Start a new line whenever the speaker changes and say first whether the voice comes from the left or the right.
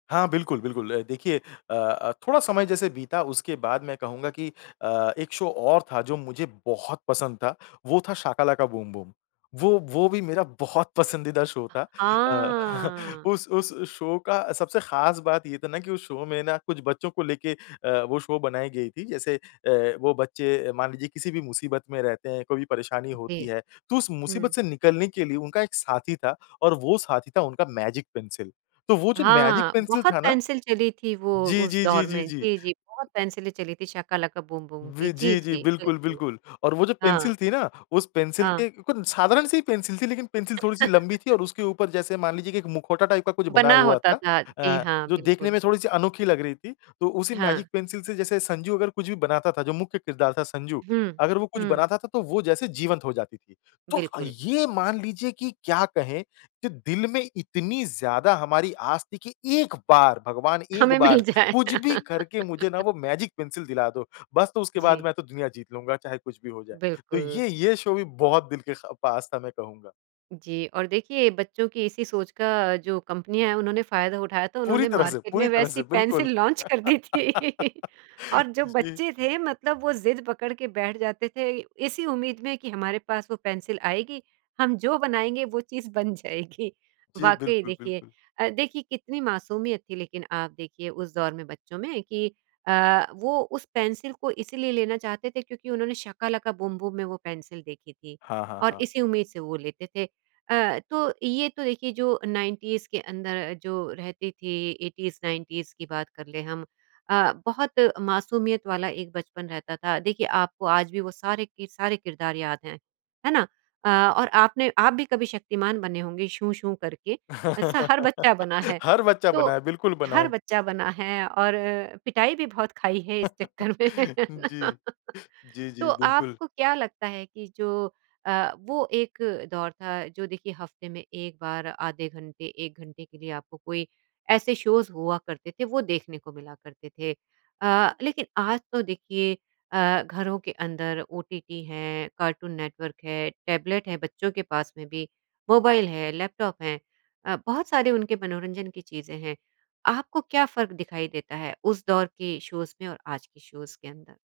left: हाँ, बिल्कुल, बिल्कुल अ, देखिए अ अ, थोड़ा समय जैसे बीता उसके बाद मैं कहूँगा कि अ, एक शो और था जो मुझे बहुत पसंद था, वो था शाका लाका बूम बूम। वो, वो भी मेरा बहुत पसंदीदा शो था अ,
right: आ
left: उस उस शो का सबसे ख़ास बात ये था ना कि उस शो में ना कुछ बच्चों को लेके अ, वो शो बनाई गई थी जैसे अ, वो बच्चे मान लीजिए किसी भी मुसीबत में रहते हैं, कोई भी परेशानी
right: जी।
left: होती है, तो उस मुसीबत
right: हुँ।
left: से निकलने के लिए उनका एक साथी था और वो साथी था उनका मैजिक पेंसिल। तो वो जो मैजिक
right: हाँ।
left: पेंसिल
right: बहुत
left: था ना
right: पेंसिल चली थी, वो
left: जी,
right: उस
left: जी, जी,
right: दौर में
left: जी, जी।
right: जी, जी बहुत पेंसिलें चली थी। शाका लाका बूम बूम की।
left: वि
right: जी,
left: जी, जी।
right: जी,
left: बिल्कुल,
right: बिल्कुल।
left: बिल्कुल और वो जो
right: हाँ।
left: पेंसिल थी ना, उस पेंसिल
right: हाँ।
left: के साधारण से ही पेंसिल थी। लेकिन पेंसिल थोड़ी-सी लंबी थी और उसके ऊपर जैसे मान लीजिए एक मुखौटा टाइप का कुछ बना
right: बना
left: हुआ
right: होता
left: था
right: था। जी
left: अ,
right: हाँ,
left: जो देखने
right: बिल्कुल।
left: में थोड़ी-सी अनोखी लग रही थी। तो उसी मैजिक
right: हाँ।
left: पेंसिल से जैसे संजू अगर कुछ भी बनाता था, जो मुख्य किरदार था संजू
right: हुँ,
left: अगर वो कुछ
right: हुँ।
left: बनाता था तो वो जैसे जीवंत हो जाती थी। तो अ,
right: बिल्कुल।
left: ये मान लीजिए कि क्या कहें कि दिल में इतनी ज़्यादा हमारी आस थी कि एक बार भगवान, एक
right: हमें मिल
left: बार
right: जाए।
left: कुछ भी करके मुझे ना वो मैजिक पेंसिल दिला दो, बस तो उसके बाद मैं
right: जी।
left: तो दुनिया जीत लूँगा चाहे कुछ भी हो जाए। तो
right: बिल्कुल।
left: ये, ये शो भी बहुत दिल के खा पास था मैं कहूँगा।
right: जी और देखिए बच्चों की इसी सोच का जो कंपनियाँ है, उन्होंने फ़ायदा उठाया था,
left: पूरी
right: उन्होंने
left: तरह से
right: मार्केट
left: पूरी
right: में
left: तरह
right: वैसी
left: से, बिल्कुल।
right: पेंसिल लॉन्च कर दी थी। और जो
left: जी।
right: बच्चे थे मतलब वो ज़िद पकड़ के बैठ जाते थे, इसी उम्मीद में कि हमारे पास वो पेंसिल आएगी, हम जो बनाएँगे वो चीज़ बन जाएगी।
left: जी,
right: वाक़ई
left: बिल्कुल,
right: देखिए
left: बिल्कुल।
right: अ, देखिए कितनी मासूमियत थी लेकिन आप देखिए उस दौर में बच्चों में कि अ, वो उस पेंसिल को इसलिए लेना चाहते थे क्योंकि उन्होंने शाका लाका बूम बूम में वो पेंसिल देखी थी
left: हाँ, हाँ,
right: और
left: हाँ।
right: इसी उम्मीद से वो लेते थे। अ, तो ये तो देखिए जो 90s के अंदर जो रहती थी, 80s-90s की बात कर लें हम अ, बहुत मासूमियत वाला एक बचपन रहता था। देखिए आपको आज भी वो सारे के सारे किरदार याद हैं। है ना? अ, और आपने आप भी कभी शक्तिमान बने होंगे, शू-शू करके ऐसा हर बच्चा बना है,
left: हर बच्चा
right: तो
left: बनाए, बिल्कुल
right: हर
left: बनाए।
right: बच्चा बना है और पिटाई भी बहुत खाई है इस चक्कर में,
left: जी। जी,
right: तो
left: जी, बिल्कुल।
right: आपको क्या लगता है कि जो अ, वो एक दौर था, जो देखिए हफ़्ते में 1 बार, आधे घंटे, 1 घंटे के लिए। आपको कोई ऐसे शोज़ हुआ करते थे वो देखने को मिला करते थे। अ, लेकिन आज तो देखिए अ, घरों के अंदर ओटीटी है, कार्टून नेटवर्क है, टैबलेट है, बच्चों के पास में भी मोबाइल है, लैपटॉप है अ, बहुत सारे उनके मनोरंजन की चीज़ें हैं। आपको क्या फ़र्क दिखाई देता है, उस दौर के शोज़ में और आज के शोज़ के अंदर?